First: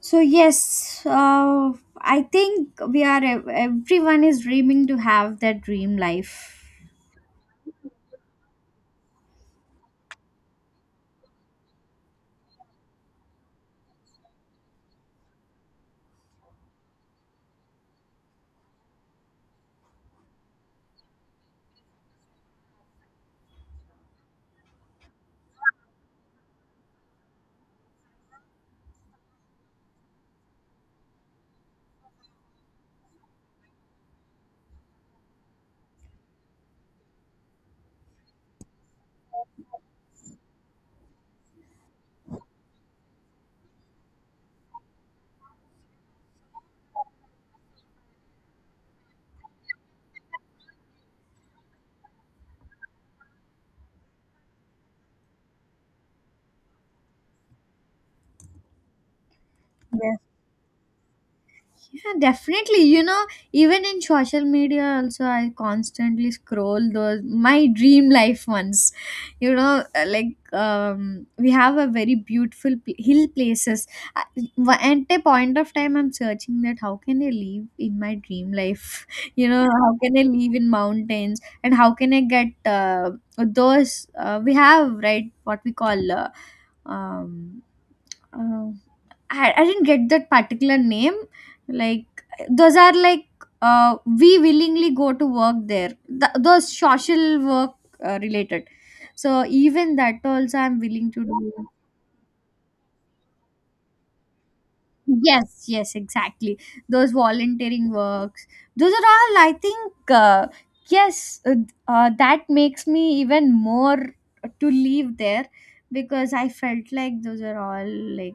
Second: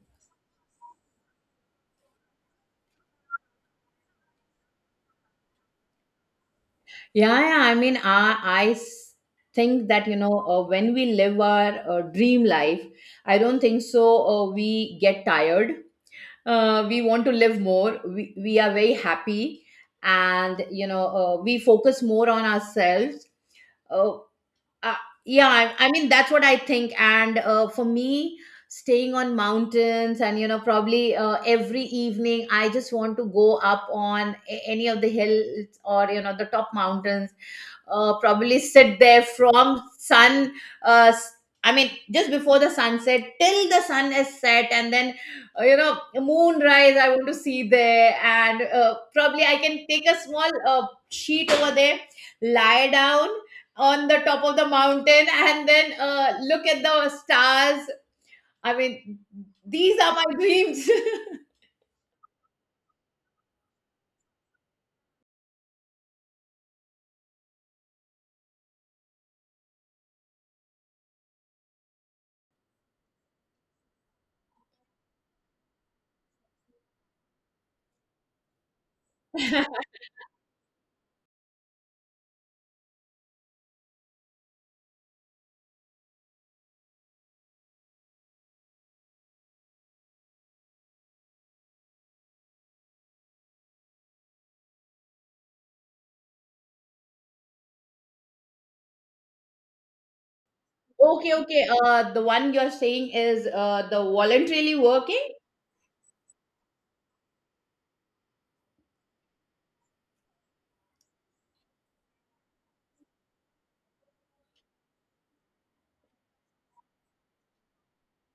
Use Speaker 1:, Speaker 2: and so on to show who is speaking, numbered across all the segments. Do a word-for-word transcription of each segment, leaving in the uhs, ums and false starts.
Speaker 1: So yes, uh, I think we are ev- everyone is dreaming to have that dream life.
Speaker 2: Yeah, yeah. I mean, I, I s- think that, you know, uh, when we live our uh, dream life, I don't think so. Uh, we get tired. Uh, we want to live more. We, we are very happy. And you know, uh, we focus more on ourselves. Uh, uh, yeah, I, I mean, that's what I think. And uh, for me, staying on mountains and, you know, probably uh, every evening, I just want to go up on a- any of the hills or, you know, the top mountains, uh, probably sit there from sun, uh, s- I mean just before the sunset till the sun is set, and then uh, you know moonrise, I want to see there, and uh, probably I can take a small uh, sheet over there, lie down on the top of the mountain, and then uh, look at the stars. I mean, these are my dreams.
Speaker 1: Yeah, definitely. You know, even in social media, also, I constantly scroll those my dream life ones. You know, uh, like um, we have a very beautiful pl- hill places. I- wa- At a point of time, I'm searching that how can I live in my dream life? You know, how can I live in mountains and how can I get uh, those uh, we have right, what we call uh, um, uh, I I didn't get that particular name. Like, those are like, uh, we willingly go to work there. Th- those social work uh, related. So even that also I'm willing to
Speaker 2: Okay, okay,
Speaker 1: do.
Speaker 2: uh, the one you're saying is uh, the voluntarily working.
Speaker 1: Yes, yes, exactly. Those volunteering works. Those are all, I think. Uh, yes, uh, uh, that makes me even more to leave there because I felt like those are all like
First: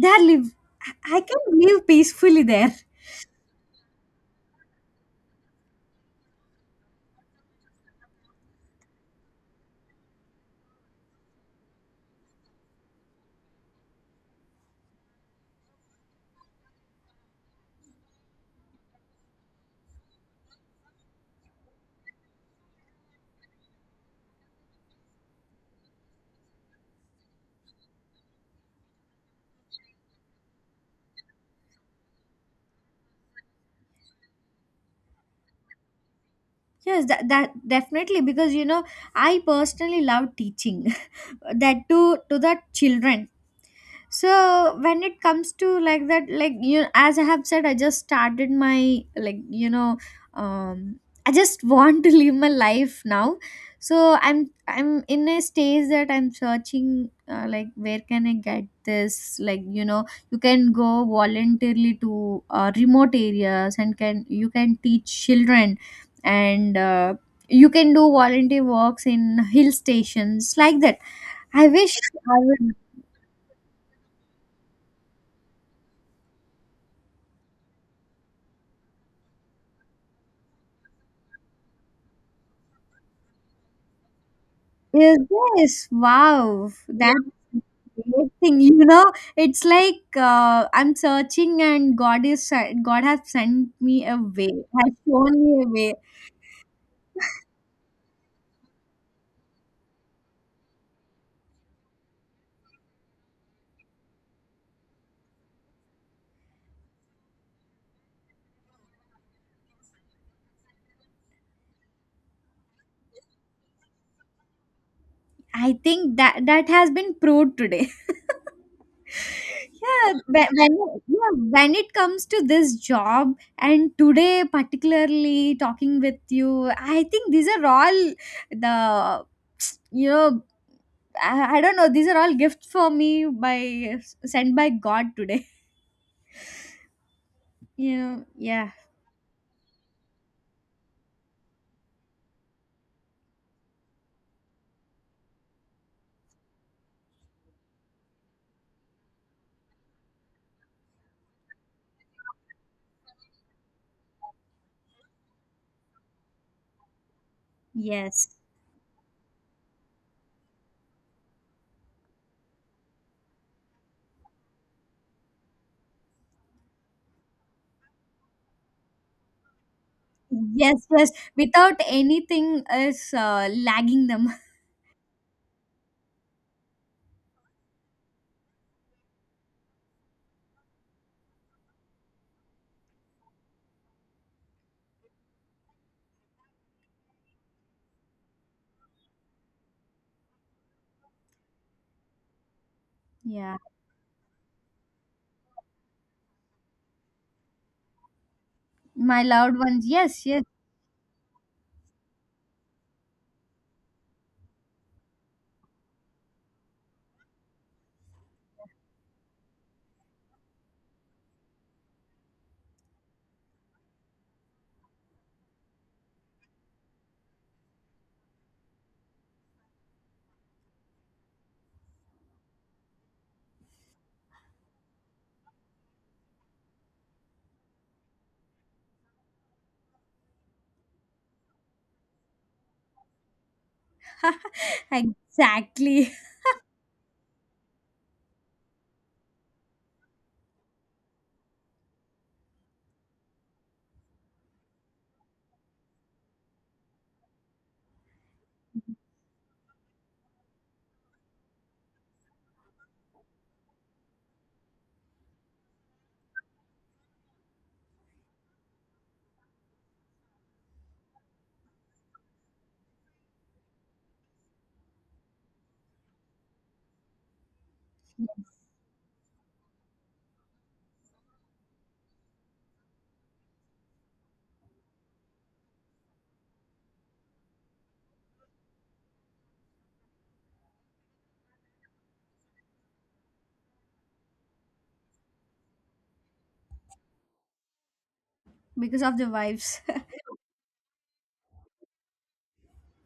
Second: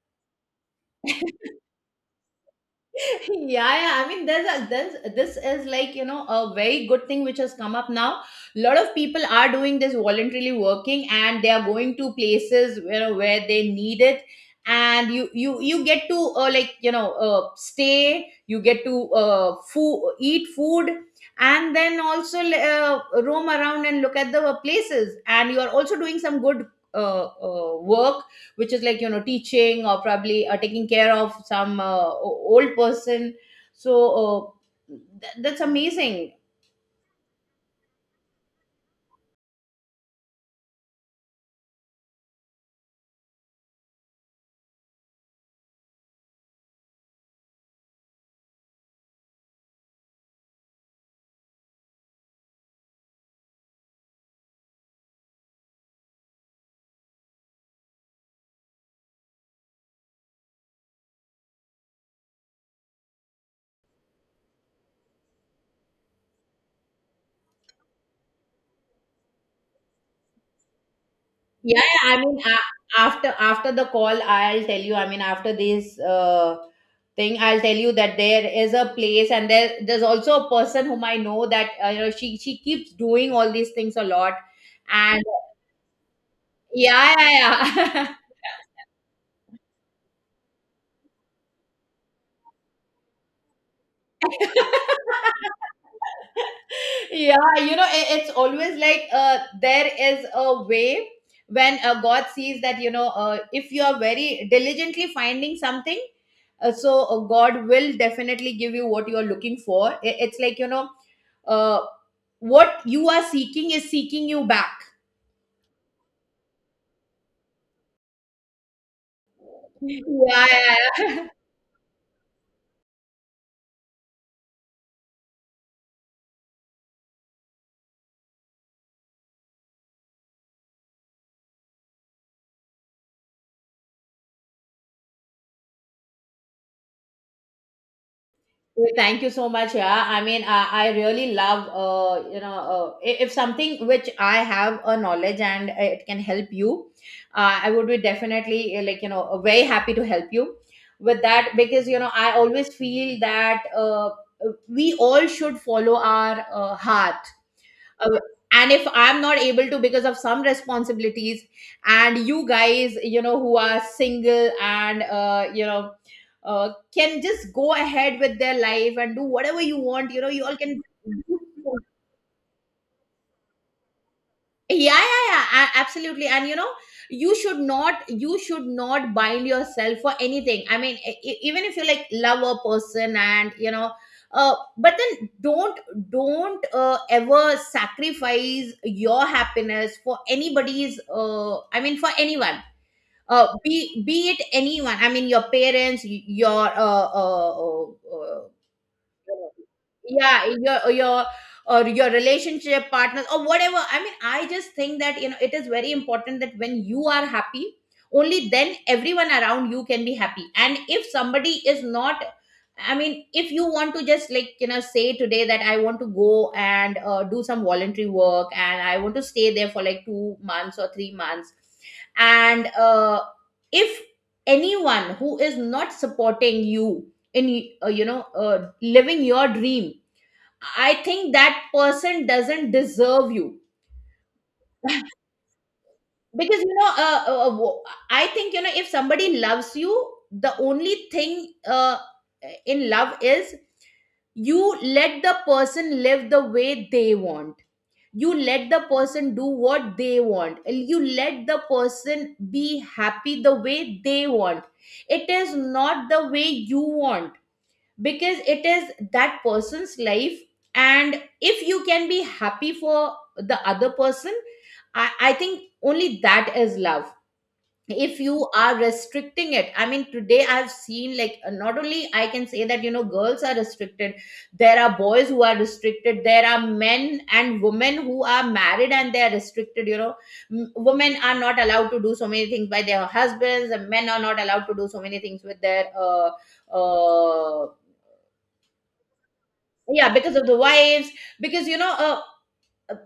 Speaker 1: they are live. I I can live peacefully there.
Speaker 2: Yeah, yeah, I mean, there's a there's — this is like, you know a very good thing which has come up now. A lot of people are doing this voluntarily working, and they are going to places where where they need it. And you you you get to, uh, like, you know uh, stay, you get to, uh, food eat food, and then also uh, roam around and look at the places, and you are also doing some good uh, uh, work, which is like, you know teaching, or probably uh, taking care of some uh, o- old person. So, uh, th- that's amazing.
Speaker 1: Yes, that, that definitely, because you know I personally love teaching that to to the children. So when it comes to like that, like, you, as I have said, I just started my, like you know, um I just want to live my life now. So i'm i'm in a stage that I'm searching, uh, like, where can I get this, like you know, you can go voluntarily to uh, remote areas and can, you can teach children, and uh, you can do volunteer works in hill stations, like that I
Speaker 2: Yeah,
Speaker 1: wish,
Speaker 2: yeah, I
Speaker 1: I
Speaker 2: mean,
Speaker 1: would.
Speaker 2: a- after after the call, I'll tell you. I mean, after this uh, thing, I'll tell you that there is a place, and there there's also a person whom I know, that uh, you know she she keeps doing all these things a lot.
Speaker 1: Yes,
Speaker 2: And
Speaker 1: yes. Wow.
Speaker 2: yeah,
Speaker 1: That's
Speaker 2: yeah, yeah.
Speaker 1: great thing. You know, it's like, uh, I'm searching and God is sen- God has sent me a way, has shown me a way.
Speaker 2: Yeah, you know i- it's always like, uh, there is a way. When uh, God sees that, you know uh, if you are very diligently finding something, uh, so uh, God will definitely give you what you are looking for. I- it's like, you know uh, what you are seeking is seeking you back.
Speaker 1: I think that that has been proved today.
Speaker 2: Yeah,
Speaker 1: Yeah,
Speaker 2: yeah.
Speaker 1: when, when
Speaker 2: Yeah.
Speaker 1: yeah, when it comes to this job and today particularly talking with you, I think these are all the, you know, I, I don't know, these are all gifts for me by, sent by God today. You know, yeah,
Speaker 2: Well, thank you so much. Yeah, I mean, I, I really love, uh, you know, uh, i- if something which I have a knowledge and it can help you, uh, I would be definitely uh, like, you know, uh, very happy to help you with that, because, you know, I always feel that uh, we all should follow our uh, heart, uh,
Speaker 1: yes,
Speaker 2: and if I'm not able to because of some responsibilities, and you guys, you know who are single, and uh, you know uh, can just go ahead with their life and do whatever you want. You know you all can
Speaker 1: yes, yes.
Speaker 2: do.
Speaker 1: Without anything is uh, lagging them.
Speaker 2: Yeah, yeah, yeah, a- absolutely. And, you know you should not you should not bind yourself for anything. I mean, e- e- even if you like love a person, and you know uh, but then don't don't uh, ever sacrifice your happiness for anybody's, uh, I mean, for anyone, uh,
Speaker 1: Yeah,
Speaker 2: be be it anyone. I mean, your parents, y- your uh, uh, uh, uh,
Speaker 1: my loved ones. Yes, yes,
Speaker 2: yeah, your your, or your relationship partners, or whatever. I mean, I just think that, you know it is very important that when you are happy, only then everyone around you can be happy. And if somebody is not... I mean, if you want to just, like, you know say today that I want to go and uh, do some voluntary work, and I want to stay there for like two months or three months, and uh, if anyone who is not supporting you in uh, you know uh, living your dream, I think that person doesn't deserve you.
Speaker 1: exactly.
Speaker 2: Because, you know uh, uh, uh, wo- I think, you know if somebody loves you, the only thing, uh, in love, is you let the person live the way they want, you let the person do what they want, and you let the person be happy the way they want. It is not the way you want, because it is that person's life. And if you can be happy for the other person, i, I think only that is love. If you are restricting it... I mean, today I've seen, like, uh, not only, I can say that, you know girls are restricted, there are boys who are restricted, there are men and women who are married and they are restricted. You know M- women are not allowed to do so many things by their husbands, and men are not allowed to do so many things with their uh, uh,
Speaker 1: Because of the vibes.
Speaker 2: yeah, because of the wives. Because, you know uh,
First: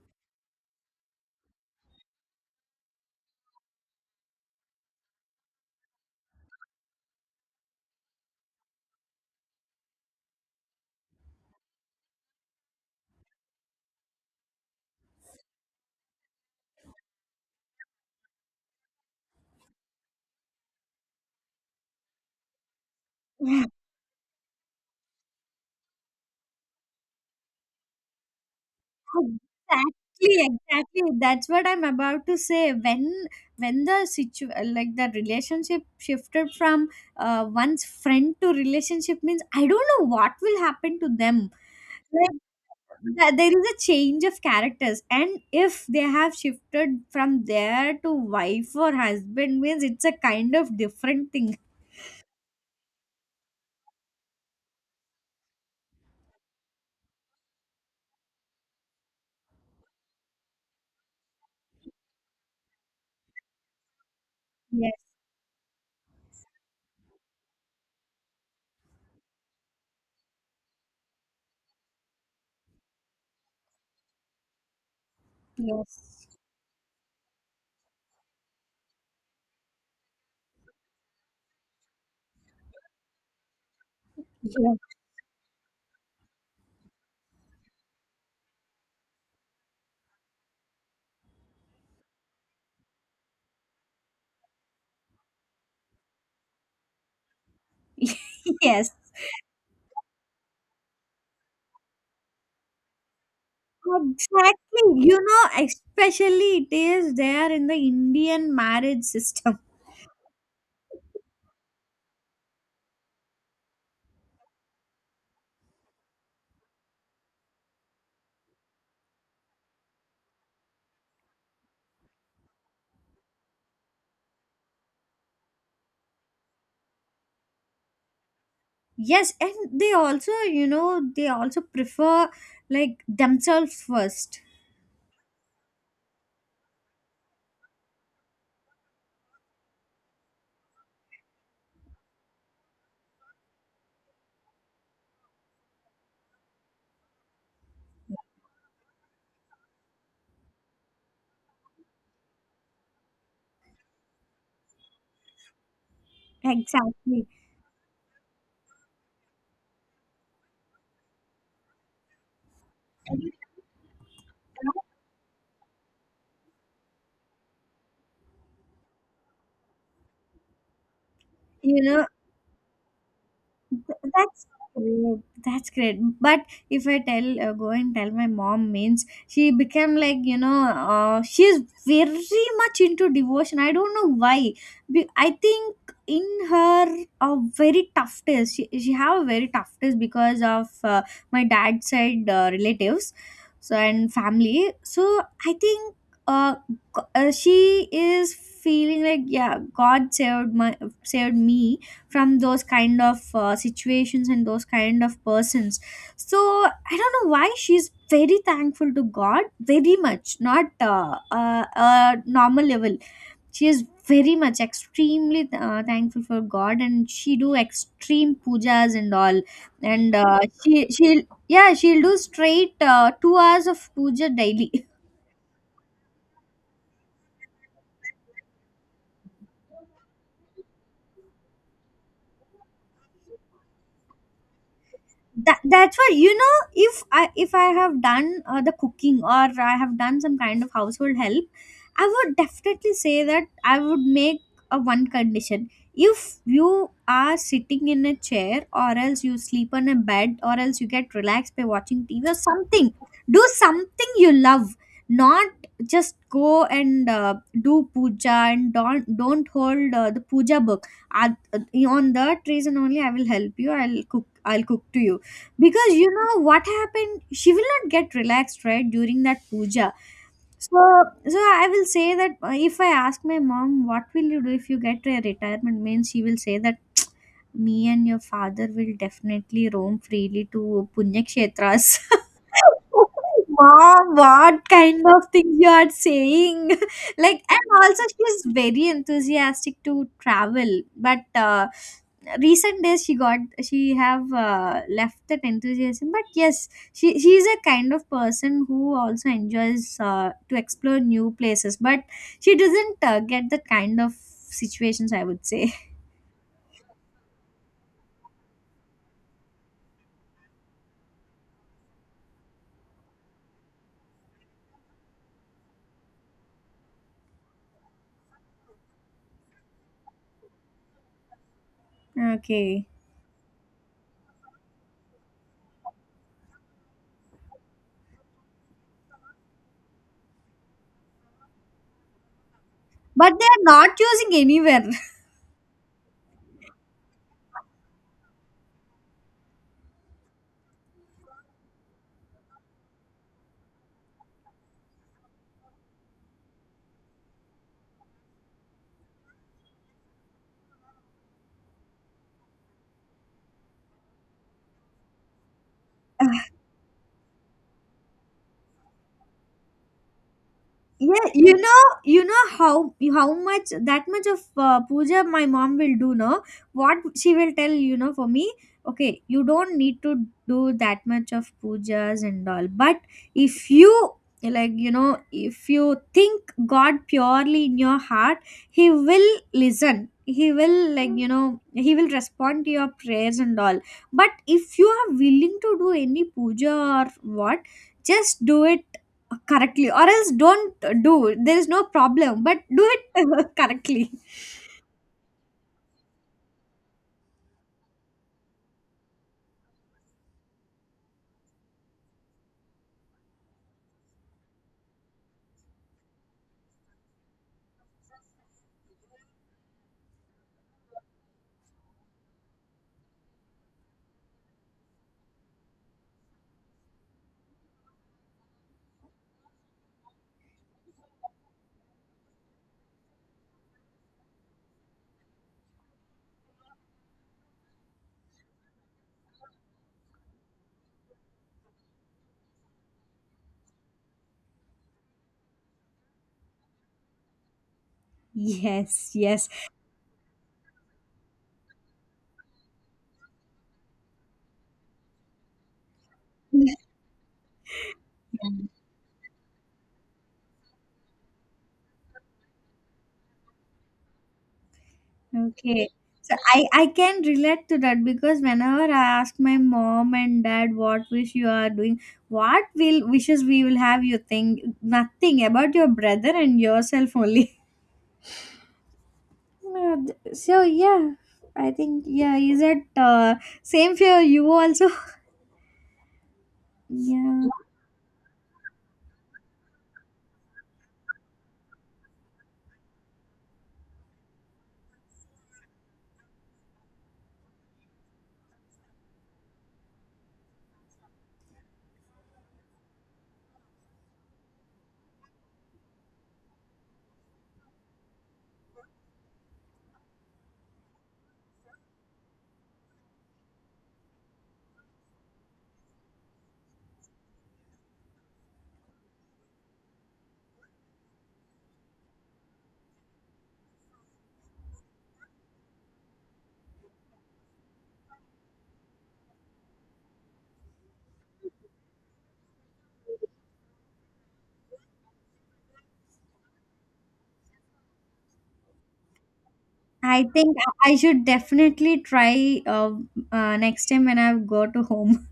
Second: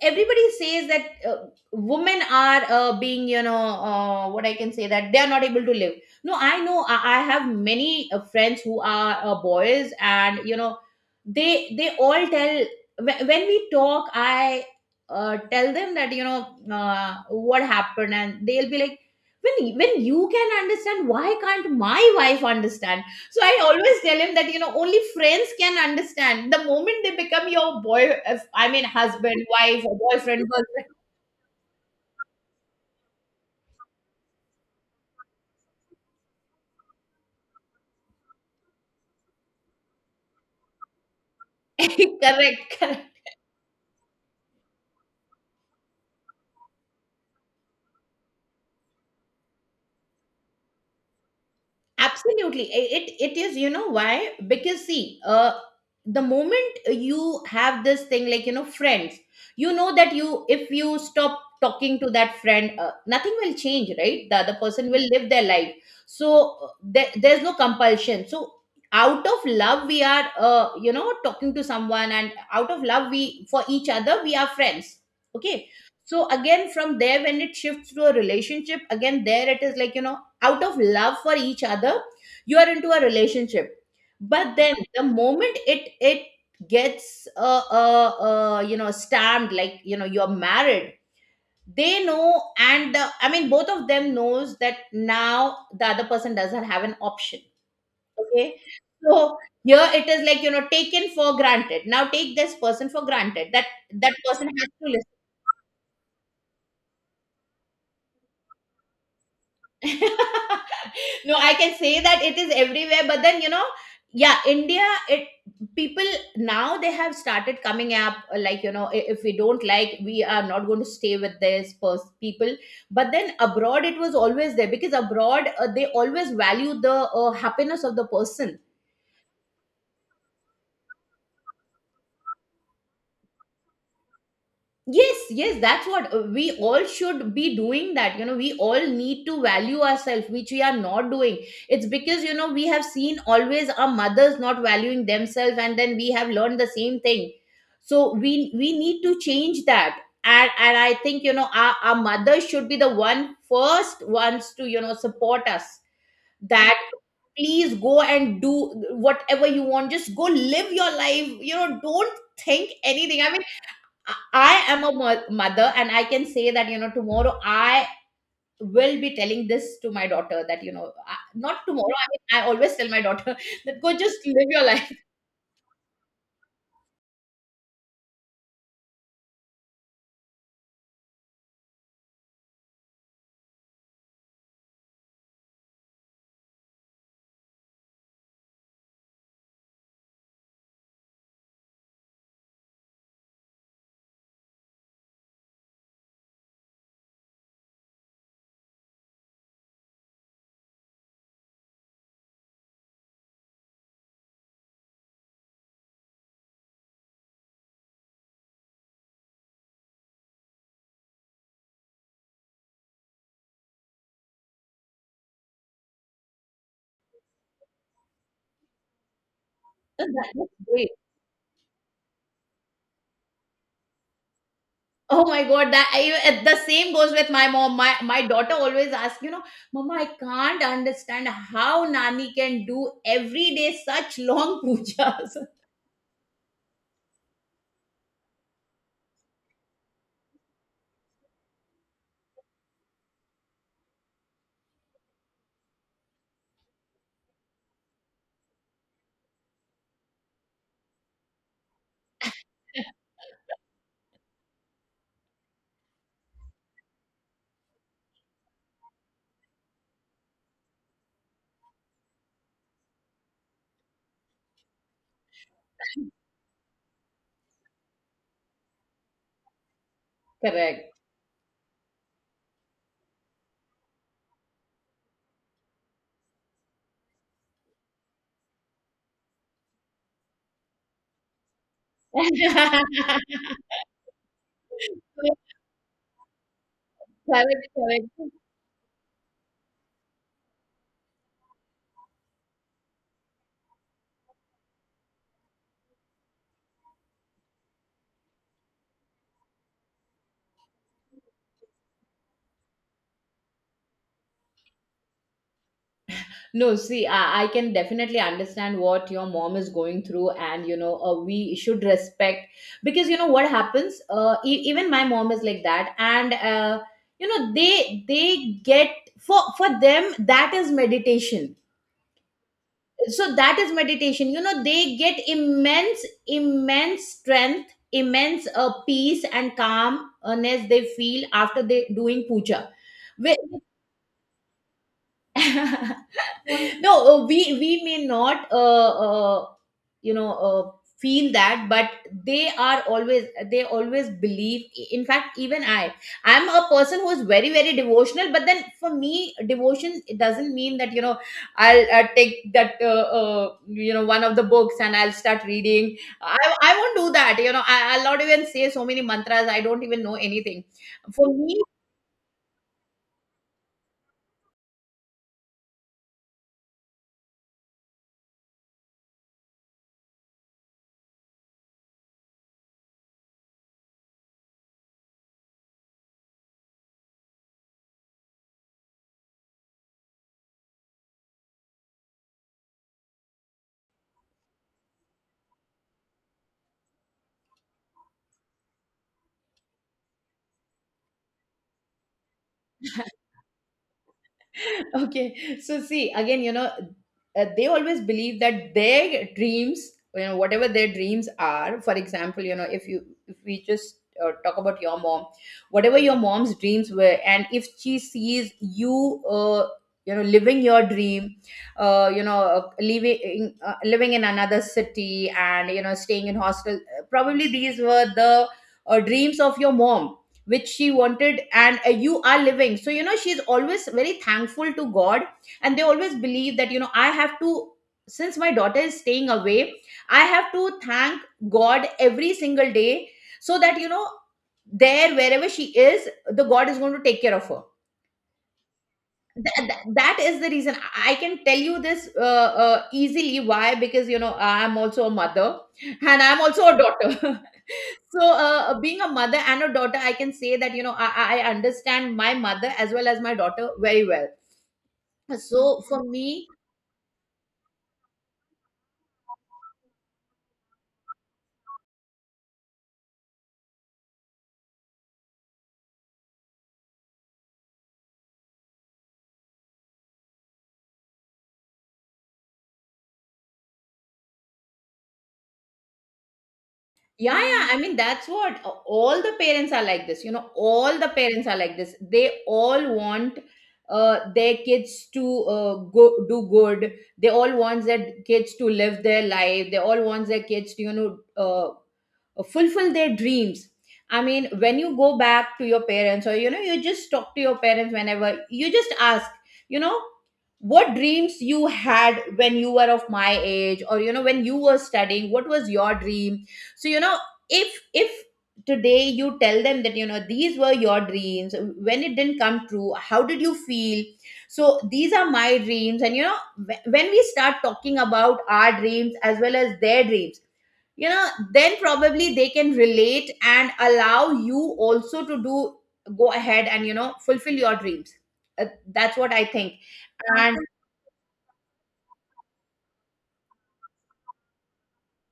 Speaker 2: everybody says that uh, women are uh, being, you know uh, what I can say, that they are not able to live. No, I know, i, I have many uh, friends who are uh, boys, and you know they they all tell, when, when we talk, I uh, tell them that, you know uh, what happened, and they'll be like, when when you can understand, why can't my wife understand? So I
Speaker 1: Yeah,
Speaker 2: always tell him that, you know only friends can understand. The moment they become your boy, if- I mean husband, wife, or boyfriend,
Speaker 1: exactly, exactly. That's what I'm about to say. When when the situ like the relationship shifted from uh, one's friend to relationship means, I don't know what will happen to them.
Speaker 2: girlfriend.
Speaker 1: Like,
Speaker 2: Correct, correct.
Speaker 1: th- there is a change of characters and if they have shifted from there to wife or husband means it's a kind of different thing.
Speaker 2: Absolutely. I- it it is, you know why? Because, see, uh the moment you have this thing, like, you know friends, you know that, you if you stop talking to that friend, uh, nothing will change. Right, the other person
Speaker 1: Yes,
Speaker 2: will live their life. So uh, there, there's no compulsion. So out of love we are, uh, you know talking to someone, and out of love, we for each other we are friends. Okay. So
Speaker 1: yes,
Speaker 2: again, from there, when it shifts to a relationship, again there it is like, you know out of love for each other, you are into a relationship. But
Speaker 1: yeah.
Speaker 2: then the moment it it gets uh, uh, uh you know stamped, like, you know you're married. They know, and uh, I mean, both of them knows that now the other person doesn't have an option. Okay.
Speaker 1: Yes,
Speaker 2: So here it is, like, you know taken for granted. Now, take this person for granted, that that person has
Speaker 1: exactly.
Speaker 2: to listen.
Speaker 1: You know, especially it is there in the Indian marriage system.
Speaker 2: No, I can say that it is everywhere, but then, you know yeah, India, it people, now they have started coming up, uh, like, you know i- if we don't like, we are not going to stay with this pers- people. But then abroad it was always there, because abroad, uh, they always value the uh, happiness of the person.
Speaker 1: Yes, and they also, you know, they also prefer like themselves first,
Speaker 2: Yes, yes, that's what uh, we all should be doing. That you know We all need to value ourselves, which we are not doing. It's because, you know we have seen always our mothers not valuing themselves, and then we have learned the same thing. So we we need to change that. And and I think, you know our, our mothers should be the one, first ones, to, you know support us, that,
Speaker 1: exactly,
Speaker 2: please go and do whatever you want, just go live your life. You know don't think anything. I mean, I am a mo- mother, and I can say that, you know tomorrow I will be telling this to my daughter that, you know I, not
Speaker 1: you
Speaker 2: tomorrow. I
Speaker 1: know.
Speaker 2: mean, I always tell my daughter that,
Speaker 1: Th-
Speaker 2: go just live
Speaker 1: That's
Speaker 2: your life.
Speaker 1: great. That's great. But if I tell, uh, go and tell my mom means, she became like you know, uh, she's very much into devotion. I don't know why. Be- I think in her a very tough test. She she have a very tough test because of uh, my dad's side uh, relatives, so and family. So I think uh, g- uh she is feeling like, yeah, God saved my, saved me from those kind of uh, situations and those kind of persons. So I don't know why she's very thankful to God, very much, not uh, uh, uh normal level. She is very much extremely uh, thankful for God and she do extreme pujas and all.
Speaker 2: that-
Speaker 1: And uh,
Speaker 2: That's
Speaker 1: she,
Speaker 2: great.
Speaker 1: she'll, yeah she'll do straight uh, two hours of puja daily.
Speaker 2: Oh my god, that I, uh, the same goes with my mom. My my daughter always asks, you know, Mama, I can't understand how Nani can do every day such long pujas.
Speaker 1: That, that's why, you know, if i if I have done uh, the cooking or I have done some kind of household help, I would definitely say that I would make a one condition. If you are sitting in a chair, or else you sleep on a bed, or else you get relaxed by watching TV or something, do something you love, not just go and uh, do puja. And don't don't hold uh, the puja book. I, on that reason only, I will help you, I'll cook, I'll cook to you. Because you know what happened, she will not get relaxed, right, during that puja. So,
Speaker 2: Correct.
Speaker 1: so I will say that, uh, if I ask my mom what will you do if you get a retirement means, she will say that me and your father will definitely roam freely to punya kshetras. Mom, what kind of things you are saying? Like, and
Speaker 2: Correct,
Speaker 1: also
Speaker 2: correct.
Speaker 1: she's very enthusiastic to travel, but uh, recent days she got, she have uh, left that enthusiasm. But yes, she she is a kind of person who also enjoys uh, to explore new places, but she doesn't uh, get that kind of situations, I would say.
Speaker 2: No, see, I, I can definitely understand what your mom is going through, and you know, uh, we should respect. Because, you know what happens... Uh, e- even my mom is like that, and uh, you know, they they get — for for them that is meditation.
Speaker 1: Okay.
Speaker 2: So that is meditation. You know, they get immense, immense strength, immense uh, peace and calmness they feel after they doing puja.
Speaker 1: But they are not using anywhere.
Speaker 2: No uh, we we may not uh, uh, you know uh, feel that, but they are always, they always believe. In fact, even i I'm a person who's very very devotional, but then for me devotion, it doesn't mean that you know I'll, uh take that uh, uh, you know, one of the books and I'll start reading. I i won't do that, you know, I, I'll not even say so many mantras, I don't even know anything.
Speaker 1: Yeah,
Speaker 2: For
Speaker 1: you
Speaker 2: me,
Speaker 1: know, you know how how much, that much of uh, puja my mom will do. No, what she will tell, you know, for me. Okay, you don't need to do that much of pujas and all. But if you, like, you know, if you think God purely in your heart, He will listen. He will, like you know, He will respond to your prayers and all. But if you are willing to do any puja or what, just do it correctly or else don't do, there is no problem, but do it correctly.
Speaker 2: okay, so see, again, you know, uh, they always believe that their dreams, you know, whatever their dreams are. For example, you know, if you if we just uh, talk about your mom, whatever your mom's dreams were, and if she sees you uh, you know, living your dream, uh, you know, uh, living uh, living in another city, and you know, staying in hostel, uh, probably these were the uh, dreams of your mom, which she wanted, and uh, you are living. So, you know, she's always very thankful to God. And they always believe that, you know, I have to, since my daughter is staying away, I have to thank God every single day, so that, you know, there, wherever she is, the God is going to take care of her.
Speaker 1: Yes, yes.
Speaker 2: Th- th- that is the reason I can tell you this uh, uh, easily. Why? Because, you know, I'm also a mother and I'm also a daughter. So uh, being a mother and a daughter, I can say that, you know, I, I I understand my mother as well as my daughter very well. So
Speaker 1: Okay,
Speaker 2: for
Speaker 1: so
Speaker 2: me,
Speaker 1: i i can relate to that, because whenever I ask my mom and dad, what wish you are doing, what will wishes we will have, you think nothing about your brother and yourself only. Uh, th- so yeah, I think, yeah, is it uh, same for you also?
Speaker 2: yeah,
Speaker 1: Yeah.
Speaker 2: yeah, I mean, that's what, uh, all the parents are like this. You know, all the parents are like this. They all want uh, their kids to uh, go do good. They all want their kids to live their life. They all want their kids to, you know, uh, uh, fulfill their dreams. I mean, when you go back to your parents, or you know, you just talk to your parents, whenever you just ask, you know, what dreams you had when you were of my age, or you know, when you were studying, what was your dream. So, you know, if if today you tell them that, you know, these were your dreams, when it didn't come true, how did you feel? So these are my dreams, and you know, wh- when we start talking about our dreams as well as their dreams, you know, then probably they can relate and allow you also to do, go ahead and, you know, fulfill your dreams. Uh, that's what I think.
Speaker 1: I think
Speaker 2: And
Speaker 1: I I should definitely try, uh, uh, next time when I go to home.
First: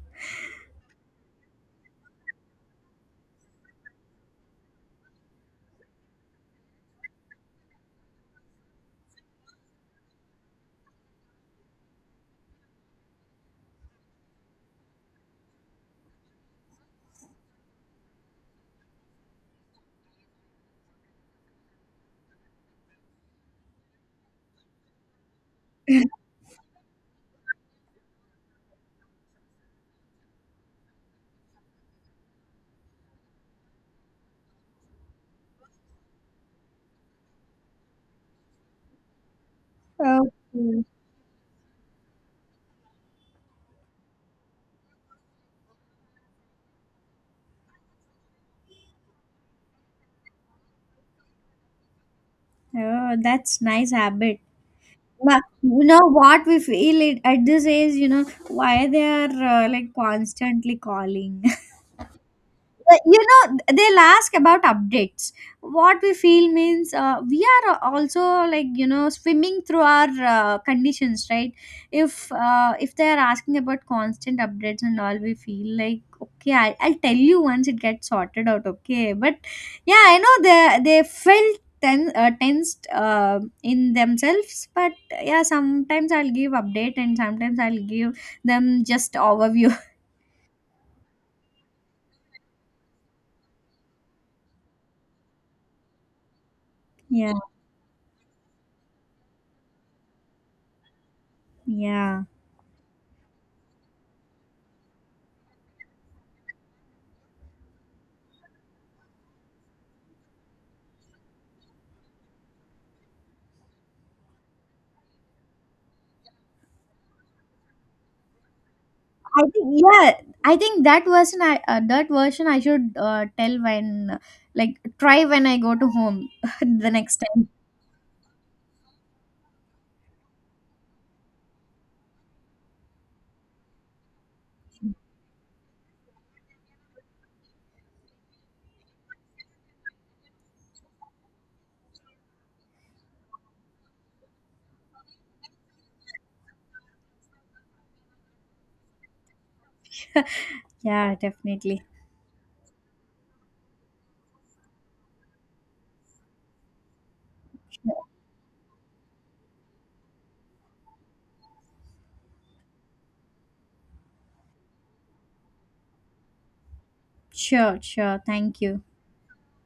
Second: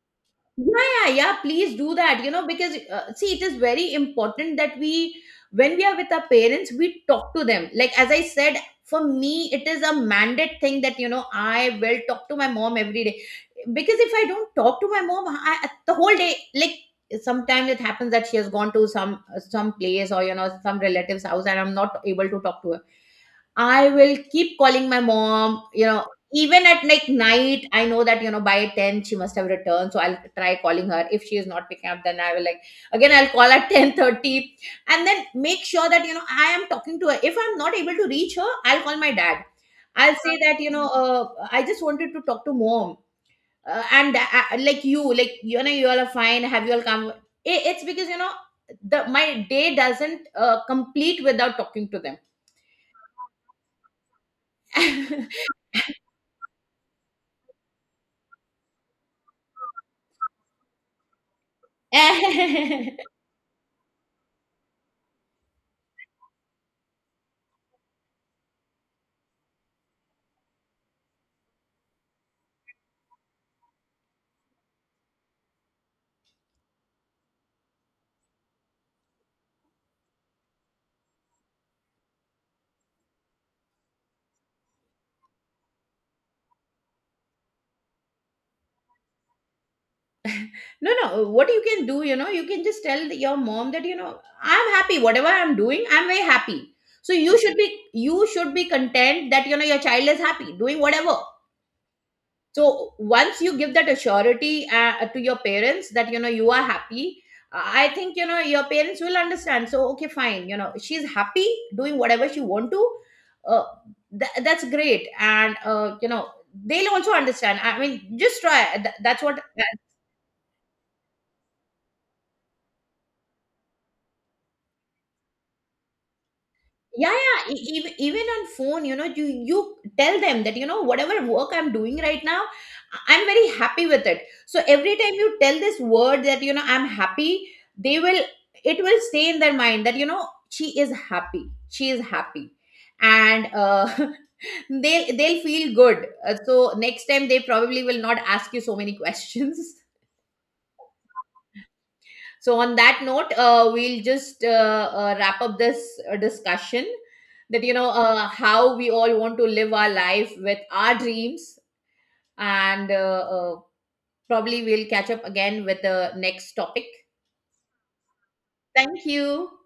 Speaker 2: yeah, yeah, yeah, please do that, you know, because uh, see, it is very important that we, when we are with our parents, we talk to them. Like, as I said, for me, it is a mandate thing that, you know, I will talk to my mom every day. Because if I don't talk to my mom, I, the whole day, like, sometimes it happens that she has gone to some some place, or you know, some relative's house, and I'm not able to talk to her. I will keep calling my mom, you know, even at like night, I know that, you know, by ten she must have returned. So I'll try calling her. If she is not picking up, then I will, like, again I'll call at ten thirty and then make sure that, you know, I am talking to her. If I'm not able to reach her, I'll call my dad. I'll say that, you
Speaker 1: Okay.
Speaker 2: know, uh, I just wanted to talk to mom. Uh, and uh, uh, like you, like, you know, you all are fine. Have you all come? It, it's because, you know, the my day doesn't uh, complete without talking to
Speaker 1: Oh, that's nice habit.
Speaker 2: them.
Speaker 1: But you know what we feel it, at this age, you know, why they are uh, like constantly calling.
Speaker 2: no
Speaker 1: But, you know, they'll ask about updates. What we feel means, uh, we are also, like you know, swimming through our uh, conditions, right? If uh, if they are asking about constant updates and all, we feel like, okay, I, I'll tell you once it gets sorted out, okay. But yeah, I know they they felt ten, uh, tensed uh, in themselves. But yeah, sometimes I'll give update and sometimes I'll give them just overview.
Speaker 2: no, uh, what you can do, you know, you can just tell the- your mom that, you know, I'm happy whatever I'm doing, I'm very happy. So
Speaker 1: Yeah,
Speaker 2: you should be, you should be content that, you know, your child is happy doing whatever.
Speaker 1: yeah.
Speaker 2: So once you give that assurity uh, to your parents that, you know, you are happy, I think, you know, your parents will understand. So, okay, fine, you know, she's happy doing whatever she want to. uh, tha- that's great. And uh, you know, they'll also understand, I mean, just try. Th- that's what.
Speaker 1: I think, yeah, I think that version I, uh, that version I should uh, tell when, like, try when I go to home the
Speaker 2: Yeah,
Speaker 1: next time.
Speaker 2: yeah, e- even, even on phone, you know, you you tell them that, you know, whatever work I'm doing right now, I- I'm very happy with it. So every time you tell this word that, you know, I'm happy, they will, it will stay in their mind that, you know, she is happy, she is happy. And uh, they'll they'll feel good. Uh, so next time they probably will not ask you so many questions.
Speaker 1: Yeah, definitely.
Speaker 2: So, on that note, uh, we'll just uh, uh, wrap up this uh, discussion that, you know,
Speaker 1: Sure,
Speaker 2: uh, how we all want to live our life with our dreams. And uh, uh, probably we'll catch up again with the next topic.
Speaker 1: sure, sure. Thank you.
Speaker 2: Thank you.